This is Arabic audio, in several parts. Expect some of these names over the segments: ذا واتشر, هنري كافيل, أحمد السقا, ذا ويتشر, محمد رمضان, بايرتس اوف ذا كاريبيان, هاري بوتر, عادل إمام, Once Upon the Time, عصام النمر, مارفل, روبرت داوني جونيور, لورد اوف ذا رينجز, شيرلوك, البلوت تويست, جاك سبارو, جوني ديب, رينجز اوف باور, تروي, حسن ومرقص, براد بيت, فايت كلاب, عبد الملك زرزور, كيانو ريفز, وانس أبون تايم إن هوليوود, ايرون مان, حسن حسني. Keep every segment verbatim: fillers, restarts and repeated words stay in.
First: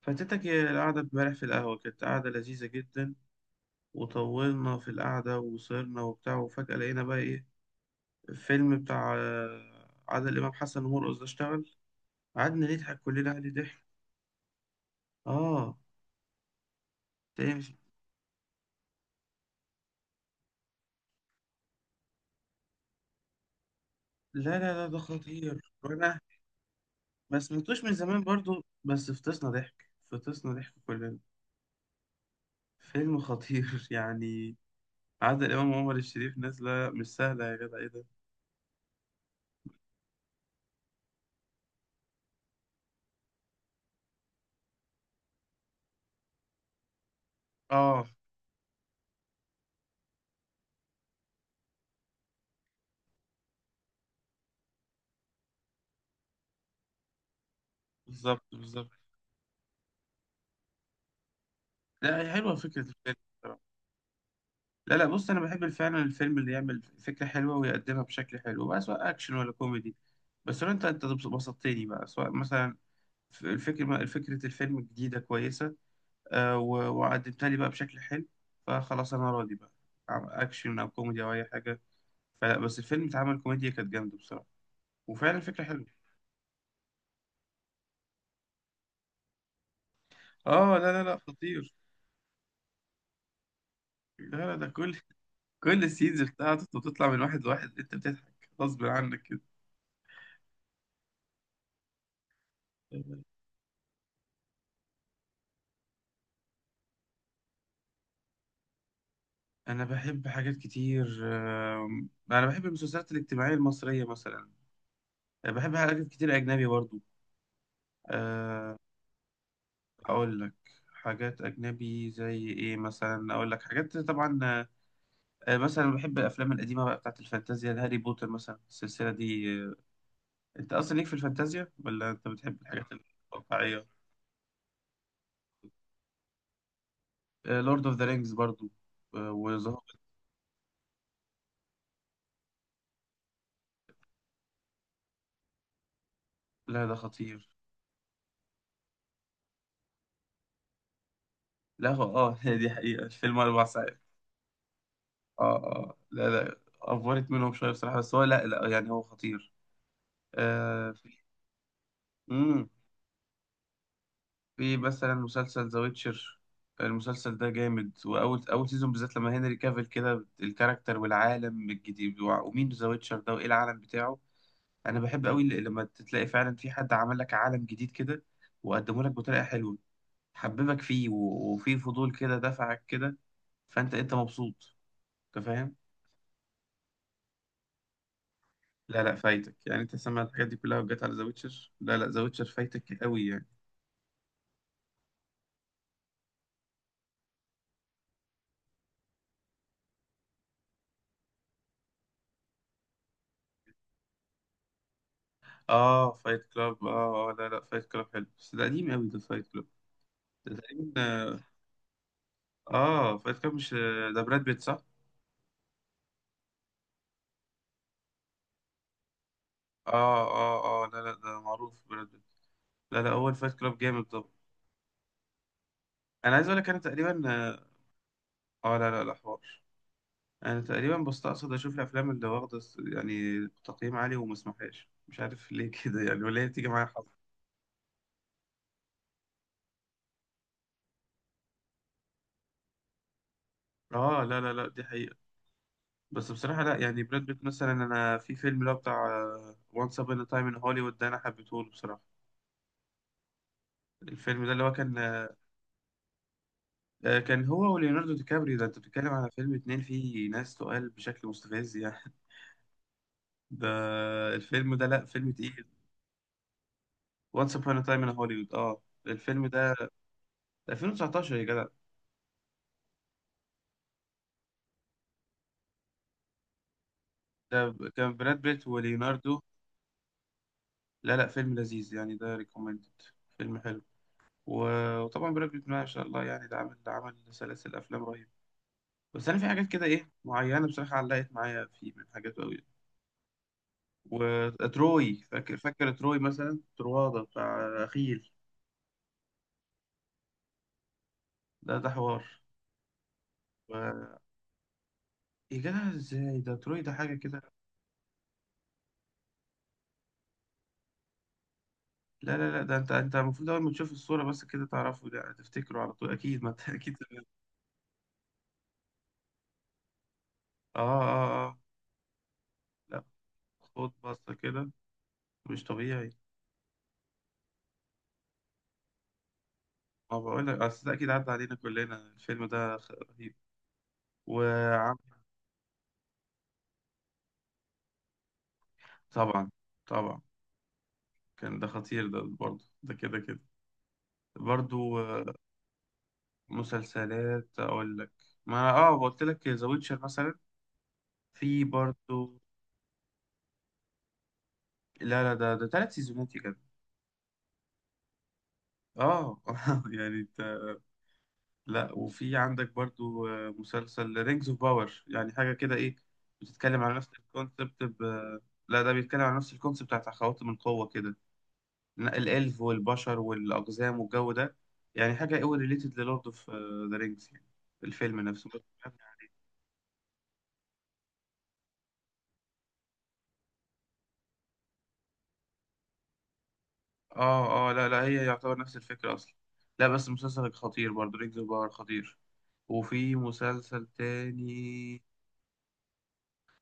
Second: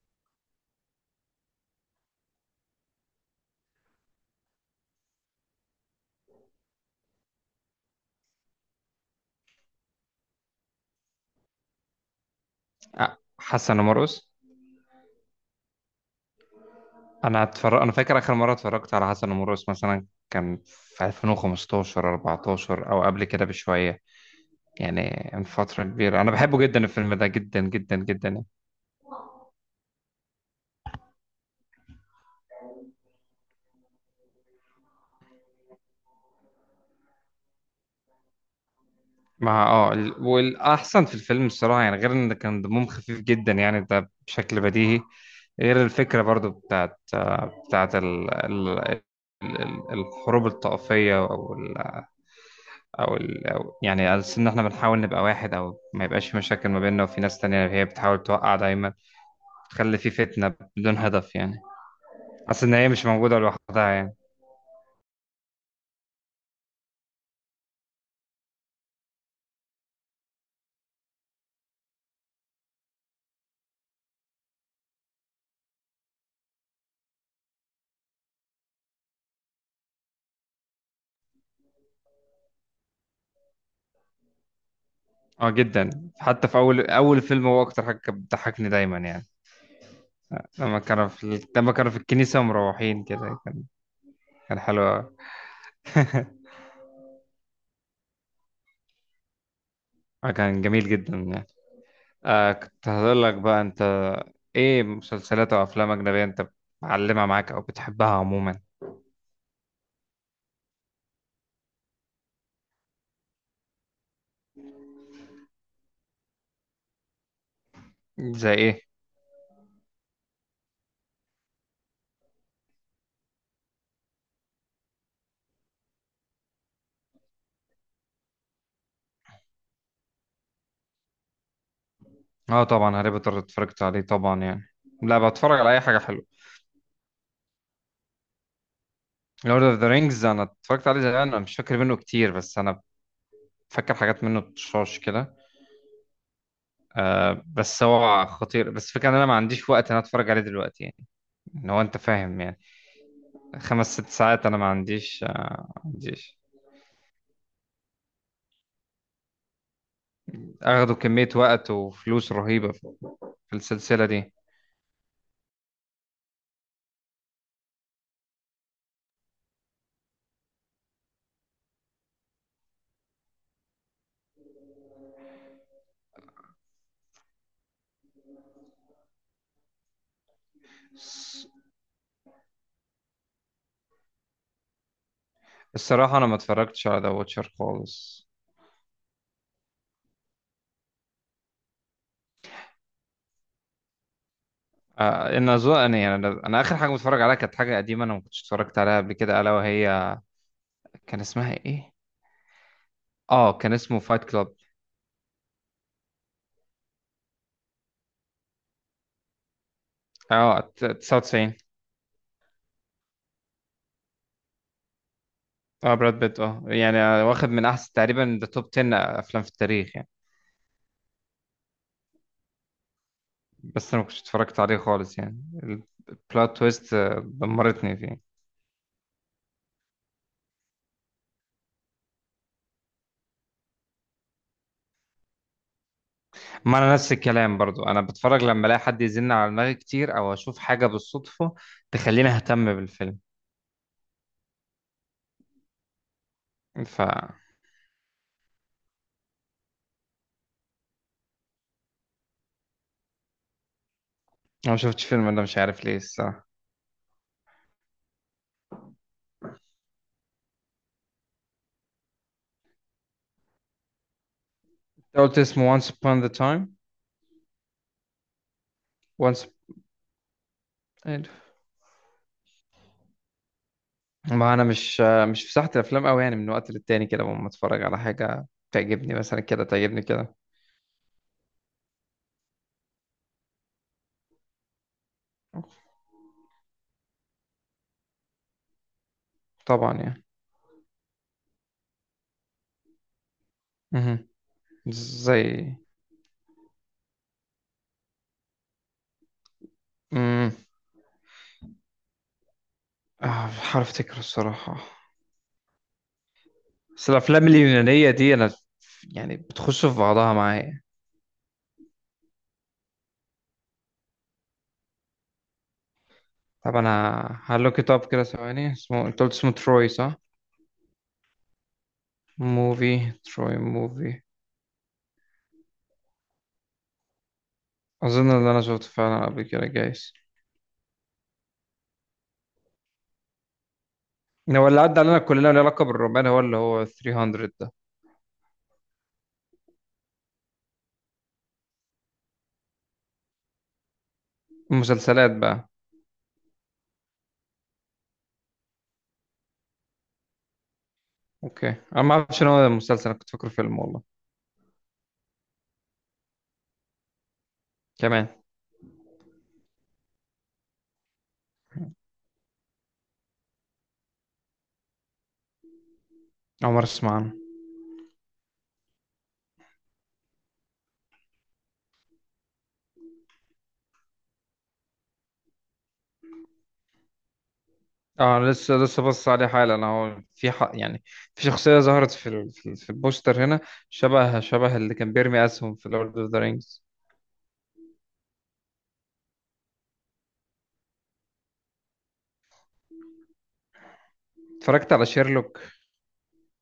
فاتتك القعدة امبارح في القهوة، كانت قعدة لذيذة جدا. وطولنا في القعدة وصرنا وبتاع، وفجأة لقينا بقى إيه؟ الفيلم بتاع آه، عادل إمام، حسن ومرقص ده اشتغل. قعدنا نضحك آه، كلنا عليه حسن ضحك. ومرقص. آه. انا تلاقيه مش- اتفرج انا فاكر اخر مره اتفرجت على حسن ومرقص مثلا كان في الفين وخمستاشر، اربعة عشر، او قبل كده بشويه، لا لا لا، ده يعني من خطير. فتره وأنا كبيره. انا بحبه جدا الفيلم ده، ما جدا سمعتوش من جدا زمان جدا يعني. برضو، بس فطسنا ضحك، فطسنا ضحك كلنا. فيلم خطير يعني. عادل إمام وعمر الشريف نازلة مش سهلة، يا جدع إيه ده؟ مع اه ال- والاحسن في الفيلم الصراحه، يعني غير ان كان دمهم خفيف جدا يعني ده بشكل بديهي. غير الفكره برضو بتاعت آه، بتاعت آه، ال... ال... ال- الحروب الطائفيه، او ال... أو يعني على أساس ان احنا بنحاول نبقى واحد او ما يبقاش في مشاكل ما بيننا، وفي ناس تانية هي بتحاول بالظبط توقع بالظبط. دايما، تخلي في فتنة بدون هدف يعني. لا، هي حلوة حاسس ان فكرة هي مش الفيلم. موجودة لوحدها يعني. لا لا، بص، انا بحب فعلا الفيلم اللي يعمل فكره حلوه ويقدمها بشكل حلو بقى، سواء اكشن ولا كوميدي. بس لو انت انت بسطتني بقى، سواء مثلا الفكره فكره الفيلم جديده كويسه، آه، و- وقدمتها لي بقى بشكل حلو، فخلاص انا راضي بقى. عم- اكشن او كوميدي او اي حاجه. فلا، بس الفيلم اتعمل كوميديا كانت جامده بصراحه، وفعلا اه فكره حلوه. جدا، حتى في اول اول فيلم هو اكتر حاجة كانت بتضحكني دايما يعني اه، لما لا لا كانوا لا، في لما خطير. كانوا في الكنيسة ومروحين كده، كان لا لا، كان ده حلو كل أوي. كل السينز بتاعته بتطلع من واحد لواحد، انت بتضحك غصب عنك كده. آه، كان جميل جدا يعني. آه كنت هقول لك بقى انت ايه مسلسلات او افلام اجنبية انت معلمة معاك او بتحبها عموما؟ انا بحب حاجات كتير. آم، انا بحب المسلسلات الاجتماعيه المصريه مثلا، بحب حاجات كتير اجنبي برضو، زي آه. ايه؟ اقول لك حاجات اجنبي زي ايه، مثلا اقول لك حاجات. طبعا، آه، مثلا بحب الافلام القديمه بقى بتاعت الفانتازيا. هاري بوتر مثلا السلسله دي، آه. انت اصلا ليك في الفانتازيا ولا انت بتحب اه الحاجات طبعا هاري بوتر اتفرجت الواقعيه؟ عليه طبعا يعني. لا بتفرج على اي حاجه حلوه. لورد اوف ذا رينجز برضو، آه، لورد وذا اوف ذا هوبيت. رينجز انا اتفرجت عليه زمان، انا مش فاكر منه كتير بس انا فاكر حاجات منه بتشاش كده. لا، ده آه، خطير. بس هو خطير، بس فكرة ان انا ما عنديش وقت ان انا اتفرج عليه دلوقتي يعني، ان هو لا انت هو- اه فاهم يعني. دي حقيقه، الفيلم اربع خمس ساعات ست ساعات انا ما عنديش، آه، اه ما اه، لا عنديش. لا، افورت منهم شويه بصراحه، بس هو لا لا، يعني هو خطير. آه. اخدوا في كمية وقت وفلوس مم. رهيبة في في السلسلة دي. في مثلا مسلسل ذا ويتشر. المسلسل ده جامد، واول اول سيزون بالذات، لما هنري كافيل كده الكاركتر والعالم الجديد، وع- ومين ذا ويتشر ده وايه العالم بتاعه. انا بحب قوي ل- لما تلاقي فعلا في حد عمل لك عالم جديد كده وقدمه لك بطريقه حلوه، حببك فيه، الص- و- وفي فضول كده دفعك كده. فانت انت مبسوط، انت فاهم. الصراحة انا ما اتفرجتش على ذا واتشر خالص. لا لا، فايتك يعني، انت سمع الحاجات دي كلها وجت على ذا ويتشر؟ لا لا، ذا ويتشر فايتك قوي يعني. آه، ان اظن يعني انا أنا اخر حاجة متفرج عليها كانت حاجة قديمة انا ما كنتش اتفرجت عليها قبل كده الا وهي، كان اسمها ايه؟ اه كان اسمه فايت كلاب. اه، فايت كلاب. اه اه، لا لا، فايت كلاب حلو بس ده قديم قوي ده، فايت كلاب ده اه ت- تقريبا. تسعة وتسعين. اه، فايت كلاب، مش ده براد بيت؟ صح. اه براد بيت، اه يعني، آه، واخد من احسن، تقريبا ده توب عشرة افلام في التاريخ يعني. اه اه اه، لا لا، ده معروف براد بيت. لا لا، اول فايت كلاب بس انا جامد ما كنتش طبعا. اتفرجت عليه خالص يعني. انا عايز اقول البلوت لك، انا تويست آه، تقريبا اه، دمرتني فيه. آه، لا لا لا، حوار. انا تقريبا بستقصد اشوف الافلام اللي واخده س- يعني تقييم عالي، وما اسمحهاش مش عارف ليه كده يعني، ولا هي بتيجي ما معايا انا حظ. نفس الكلام برضو، انا بتفرج لما الاقي حد يزن على دماغي كتير او اشوف حاجه بالصدفه تخليني اهتم بالفيلم. اه، لا لا لا، دي حقيقة. بس بصراحة لا، ف يعني براد انا بيت مثلا، أنا في فيلم اللي هو بتاع وانس أبون تايم إن هوليوود ده، أنا حبيته له بصراحة. الفيلم ده اللي هو ما كان، شفتش فيلم، انا مش عارف ليه الصراحه. آه، كان هو وليوناردو دي كابريو ده. أنت بتتكلم على فيلم اتنين فيه ناس تقال بشكل مستفز يعني ده الفيلم ده، لا، أنت فيلم قلت تقيل. اسمه Once Upon the Time؟ وانس أبون تايم إن هوليوود، أه. الفيلم Once. ده ألفين وتسعتاشر يا جدع. ما انا مش مش في ساحة الافلام قوي يعني، من وقت للتاني كده لما ده اتفرج ب- على كان براد حاجة بيت تعجبني وليوناردو. مثلا كده، تعجبني كده، لا لا، فيلم لذيذ يعني، ده ريكومندد، فيلم حلو. و- وطبعا براد بيت ما شاء الله يعني، ده عمل عمل سلاسل أفلام رهيبة. بس انا في حاجات كده طبعا ايه يعني. معينه بصراحه علقت معايا، في من حاجات قوي. مهم. وتروي، فاكر زي فاكر تروي؟ مثلا ترواده بتاع اخيل، امم ده ده حوار. آه، مش عارف و... افتكر الصراحة. يا جدع ازاي، ده تروي ده بس حاجه كده. الافلام اليونانية دي انا يعني بتخش في بعضها معايا. لا لا لا، ده انت انت المفروض اول ما تشوف الصوره بس كده تعرفه، ده تفتكره على طول اكيد، ما انت طب انا اكيد سمعت. هلوك ات اب كده ثواني، اسمه انت قلت اسمه تروي صح؟ اه اه اه، موفي لا. تروي خد موفي. بصه كده، مش طبيعي. اظن ان انا شفته فعلا قبل كده جايز. ما بقول لك، اصل ده اكيد عدى علينا كلنا، الفيلم ده خ- رهيب. إن هو اللي وعم، عدى علينا كلنا له علاقة بالرومان هو اللي هو ثلاث ميه ده. طبعا طبعا. كان ده خطير ده برضه، ده كده كده برضو، آه. المسلسلات بقى. مسلسلات اقول لك. ما اه، قلت لك ذا ويتشر مثلا، في اوكي انا ما برضو. اعرفش ان هو مسلسل، أنا كنت فاكره فيلم والله. لا لا، ده ده ثلاث سيزونات يا جدع. كمان، اه يعني انت. لا، وفي عندك برضو، آه، مسلسل رينجز اوف باور يعني حاجه كده ايه، اول بتتكلم مره على نفس اسمع عنه. الكونسبت ب... لا، ده بيتكلم على نفس الكونسبت بتاعت خواتم القوه كده، ن- الالف والبشر والاقزام والجو ده يعني، حاجه قوي ريليتد للورد اوف ذا رينجز يعني، الفيلم اه نفسه. لسه لسه بص عليه حالا انا، هو في حق يعني. في شخصيه ظهرت في ال- في, ال- في البوستر هنا، شبه شبه اللي كان بيرمي اسهم في لورد اوف ذا رينجز. اه اه، لا لا، هي يعتبر نفس الفكرة أصلا. لا بس مسلسل خطير برضه، رينج باور خطير. وفي مسلسل اتفرجت تاني. على شيرلوك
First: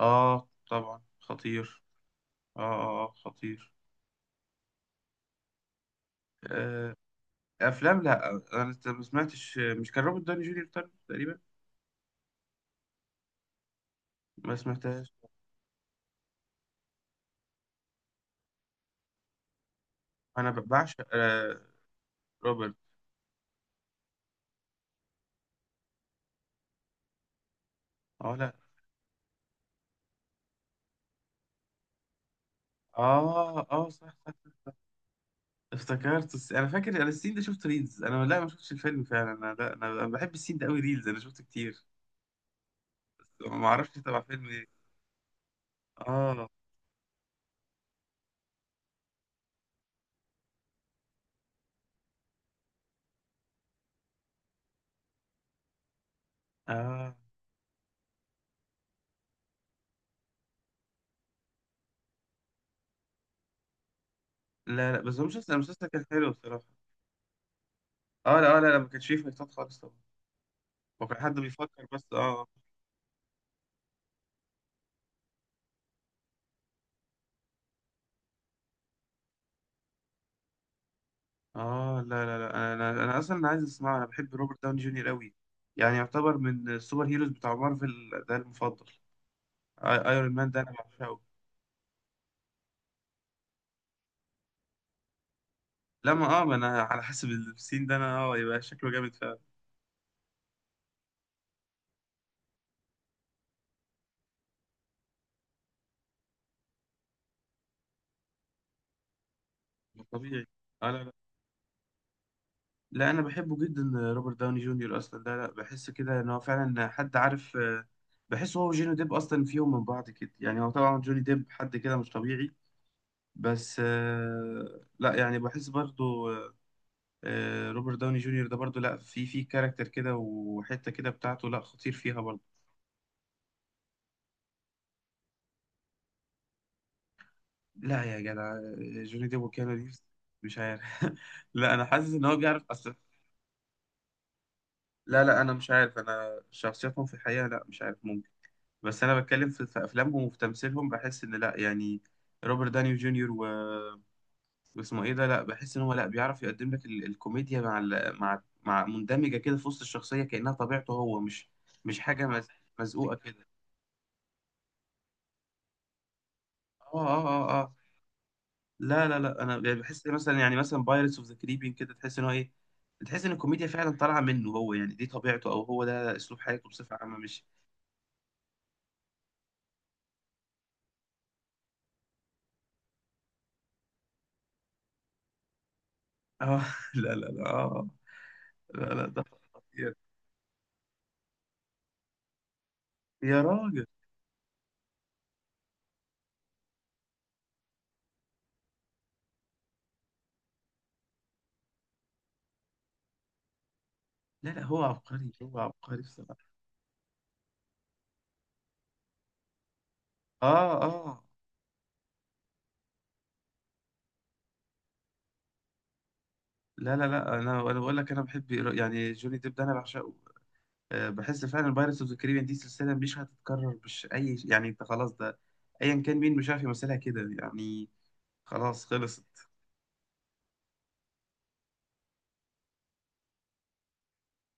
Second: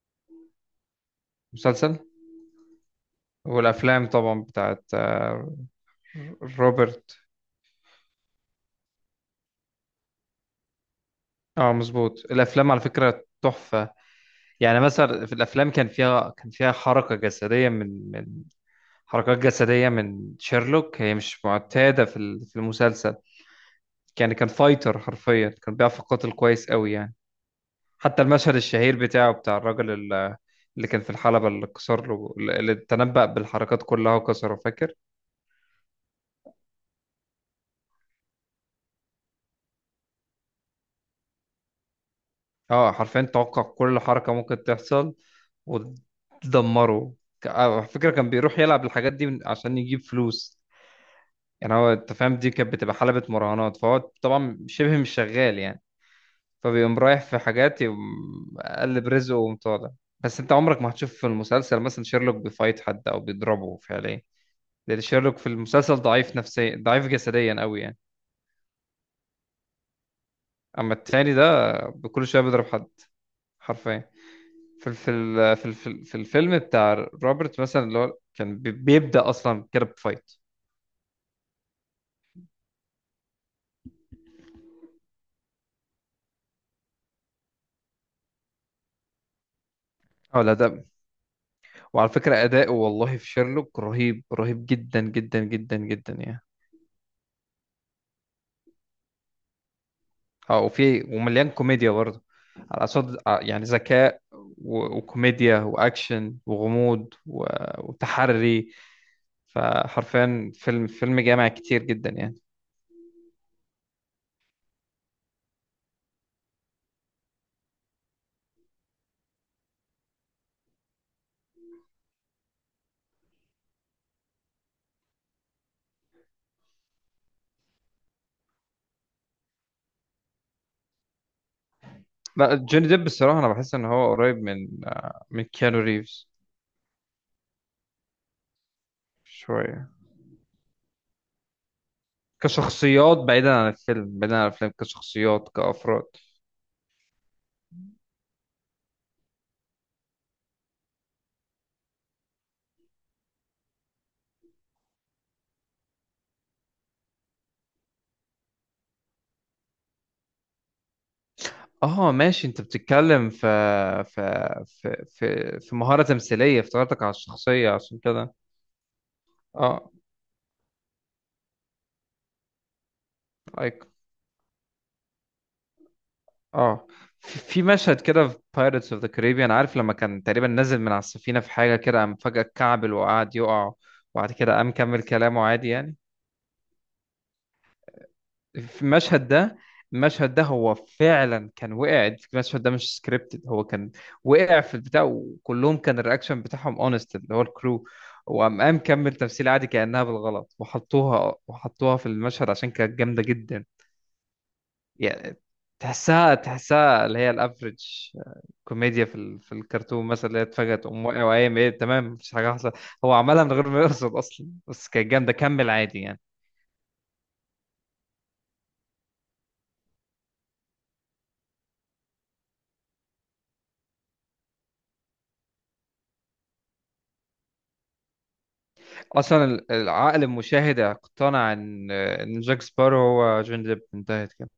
اه طبعا خطير. مسلسل. اه اه، آه، خطير. والافلام طبعا بتاعت آه، آه، روبرت. أفلام. لا أنا ت- ما سمعتش، مش كان روبرت داني جونيور تاني تقريبا؟ اه مظبوط، الافلام على فكره تحفه ما يعني. سمعتهاش. مثلا في الافلام كان فيها كان فيها حركه جسديه من من حركات جسديه من أنا ب- شيرلوك بعشق هي مش آه، معتاده في ال- في روبرت. المسلسل يعني. كان فايتر، حرفيا كان بيعرف يقاتل كويس قوي يعني. حتى اه، لا. المشهد الشهير بتاعه بتاع الراجل ال- اللي كان في الحلبة اللي كسر له، اللي تنبأ اه بالحركات اه، صح كلها صح. وكسره، فاكر؟ افتكرت الس- انا فاكر انا السين ده، شفت ريلز انا، لا ما شفتش الفيلم فعلا انا. لا، انا أنا بحب السين ده قوي، ريلز انا شفته كتير. اه حرفيا بس توقع ما اعرفش كل تبع حركة فيلم ممكن إيه. تحصل اه ودمره. ك- آه، على فكرة كان بيروح يلعب الحاجات دي من- عشان يجيب فلوس يعني، هو انت فاهم، دي كانت بتبقى حلبة مراهنات فهو طبعا شبه مش شغال يعني، فبيقوم اه، رايح في حاجات يقوم قلب رزقه وقوم طالع. بس انت عمرك ما هتشوف في المسلسل مثلا شيرلوك بيفايت حد او بيضربه فعليا، لا لا، لان بس هو شيرلوك في المسلسل، المسلسل المسلسل كان حلو ضعيف بصراحة. نفسيا، ضعيف جسديا قوي يعني. اه لا، آه، لا لا، ما كانش فيه فايتات خالص طبعا. اما هو كان حد التاني ده بيفكر بس، بكل اه شويه اه، بيضرب حد، حرفيا. في في ال- في ال- في ال- في الفيلم بتاع روبرت مثلا، اللي هو كان بي- بيبدأ اصلا كده بفايت. آه، لا لا لا، انا انا أنا اصلا عايز اسمعه. انا بحب روبرت داوني جونيور قوي، يعني يعتبر من السوبر هيروز بتاع مارفل ده المفضل. آي- ايرون اه مان لا ده انا ده. بعشقه. وعلى فكره اداؤه والله في شيرلوك رهيب، رهيب جدا جدا جدا جدا لا، ما اه يعني. ما انا على حسب السين ده انا، اه، يبقى شكله جامد فعلا. اه، وفي ومليان كوميديا برضه، على صد ع- يعني ذكاء، و- وكوميديا واكشن وغموض، و- وتحري، طبيعي. فحرفيا فيلم، اه، لا فيلم جامع كتير جدا يعني. لا، انا بحبه جدا. روبرت داوني جونيور اصلا، لا لا، بحس كده ان هو فعلا حد عارف، آه. بحس هو وجوني ديب اصلا فيهم من بعض كده يعني، هو طبعا جوني ديب حد كده مش طبيعي. بس آه، لا يعني بحس برضو، آه، آه، روبرت داوني جونيور ده برضو، لا في في كاركتر كده وحتة كده بتاعته، لا خطير فيها برضو. لا جوني ديب الصراحة انا بحس ان هو قريب من آه، من كيانو ريفز لا يا جدع، آه، جوني ديب وكيانو شوية. ريفز؟ مش عارف لا انا حاسس ان هو بيعرف اصلا. كشخصيات بعيدا عن الفيلم، بعيدا عن الفيلم، لا لا، كشخصيات انا مش عارف كأفراد. انا شخصياتهم في الحقيقة، لا مش عارف، بس انا بتكلم في في افلامهم وفي تمثيلهم، بحس ان لا يعني روبرت دانيو جونيور و... واسمه ايه ده، لا بحس ان هو لا بيعرف يقدم لك ال... الكوميديا مع ال... مع مع مندمجه كده في وسط الشخصيه كانها طبيعته هو، مش مش اه حاجه ماشي، مز... انت مزقوقه بتتكلم في كده. في في في, في مهارة تمثيلية، اه افتكرتك على اه اه الشخصية اه، عشان كده. لا لا لا، انا يعني اه بحس، مثلا يعني مثلا بايرتس اوف ذا كاريبيان كده، تحس ان هو ايه، تحس ان الكوميديا like فعلا طالعه منه هو يعني، دي طبيعته او هو ده اسلوب حياته اه بصفه عامه في مش. في مشهد كده في بايرتس اوف ذا كاريبيان، عارف لما كان تقريبا نازل من على السفينه في حاجه كده، قام فجاه اتكعبل وقعد يقع، وبعد كده قام كمل كلامه عادي يعني. اه لا لا لا، آه. آه. في لا لا، ده المشهد ده، خطير. المشهد ده هو فعلا كان وقع، المشهد ده مش يا سكريبتد، هو راجل. كان وقع في البتاع وكلهم كان الرياكشن بتاعهم اونست، اللي هو الكرو، وقام قام كمل تمثيل عادي كأنها بالغلط، وحطوها وحطوها في المشهد عشان كانت جامدة جدا لا لا، هو عبقري، يعني. هو عبقري تحسها بصراحة. تحسها اللي هي الافريج كوميديا في ال... في الكرتون مثلا، اللي هي اه اتفاجئت تقوم اه، واقع وقايم ايه تمام مفيش حاجه حصلت. هو عملها من غير ما يقصد اصلا بس كانت جامده كمل عادي يعني. لا لا لا، انا انا بقول لك، انا بحب يعني جوني ديب ده انا بعشقه، آه، بحس فعلا بايرتس اوف ذا كاريبيان دي سلسلة مش هتتكرر، مش اي يعني، انت خلاص ده ايا كان مين مش عارف يمثلها كده يعني، خلاص اصلا خلصت. ال- العقل المشاهد اقتنع ان ان جاك سبارو هو جوني ديب، انتهت كده،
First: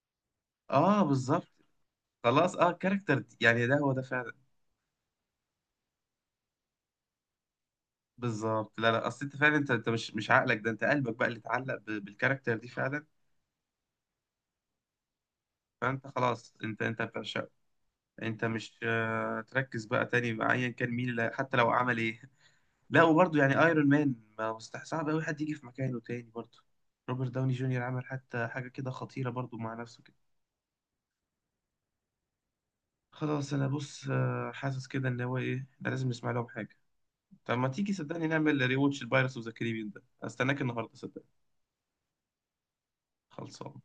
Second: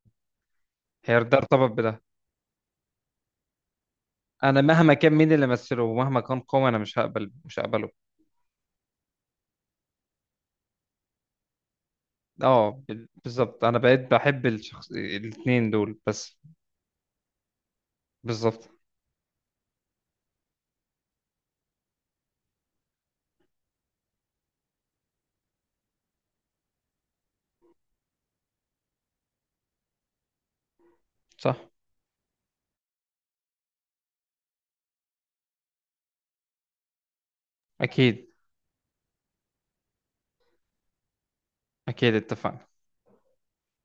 اه هي ده بالظبط. ارتبط بده. خلاص اه كاركتر، يعني ده هو ده فعلا. انا مهما كان مين اللي مثله، ومهما كان قوي، انا مش هقبل مش هقبله. بالظبط، لا لا، اصل انت فعلا انت انت مش مش عقلك ده، انت قلبك بقى اللي اتعلق ب- بالكاركتر دي اه فعلا. بال- بالظبط انا بقيت بحب الشخص، الاتنين دول فانت بس. خلاص، انت انت بتعشقه، انت بالظبط. مش آه، تركز بقى تاني مع ايا كان مين اللي حتى لو عمل ايه. لا، وبرضه يعني ايرون مان ما مستح، صعب قوي حد يجي في مكانه تاني برضه. روبرت داوني جونيور عمل حتى حاجه كده خطيره برضه مع نفسه كده. صح. خلاص، انا بص، آه، حاسس كده ان هو ايه، ده لازم نسمع لهم حاجه. طب ما تيجي صدقني اكيد، نعمل ريواتش البايرتس اوف ذا كاريبيان ده، استناك النهارده صدقني. اكيد اتفقنا. خلصان.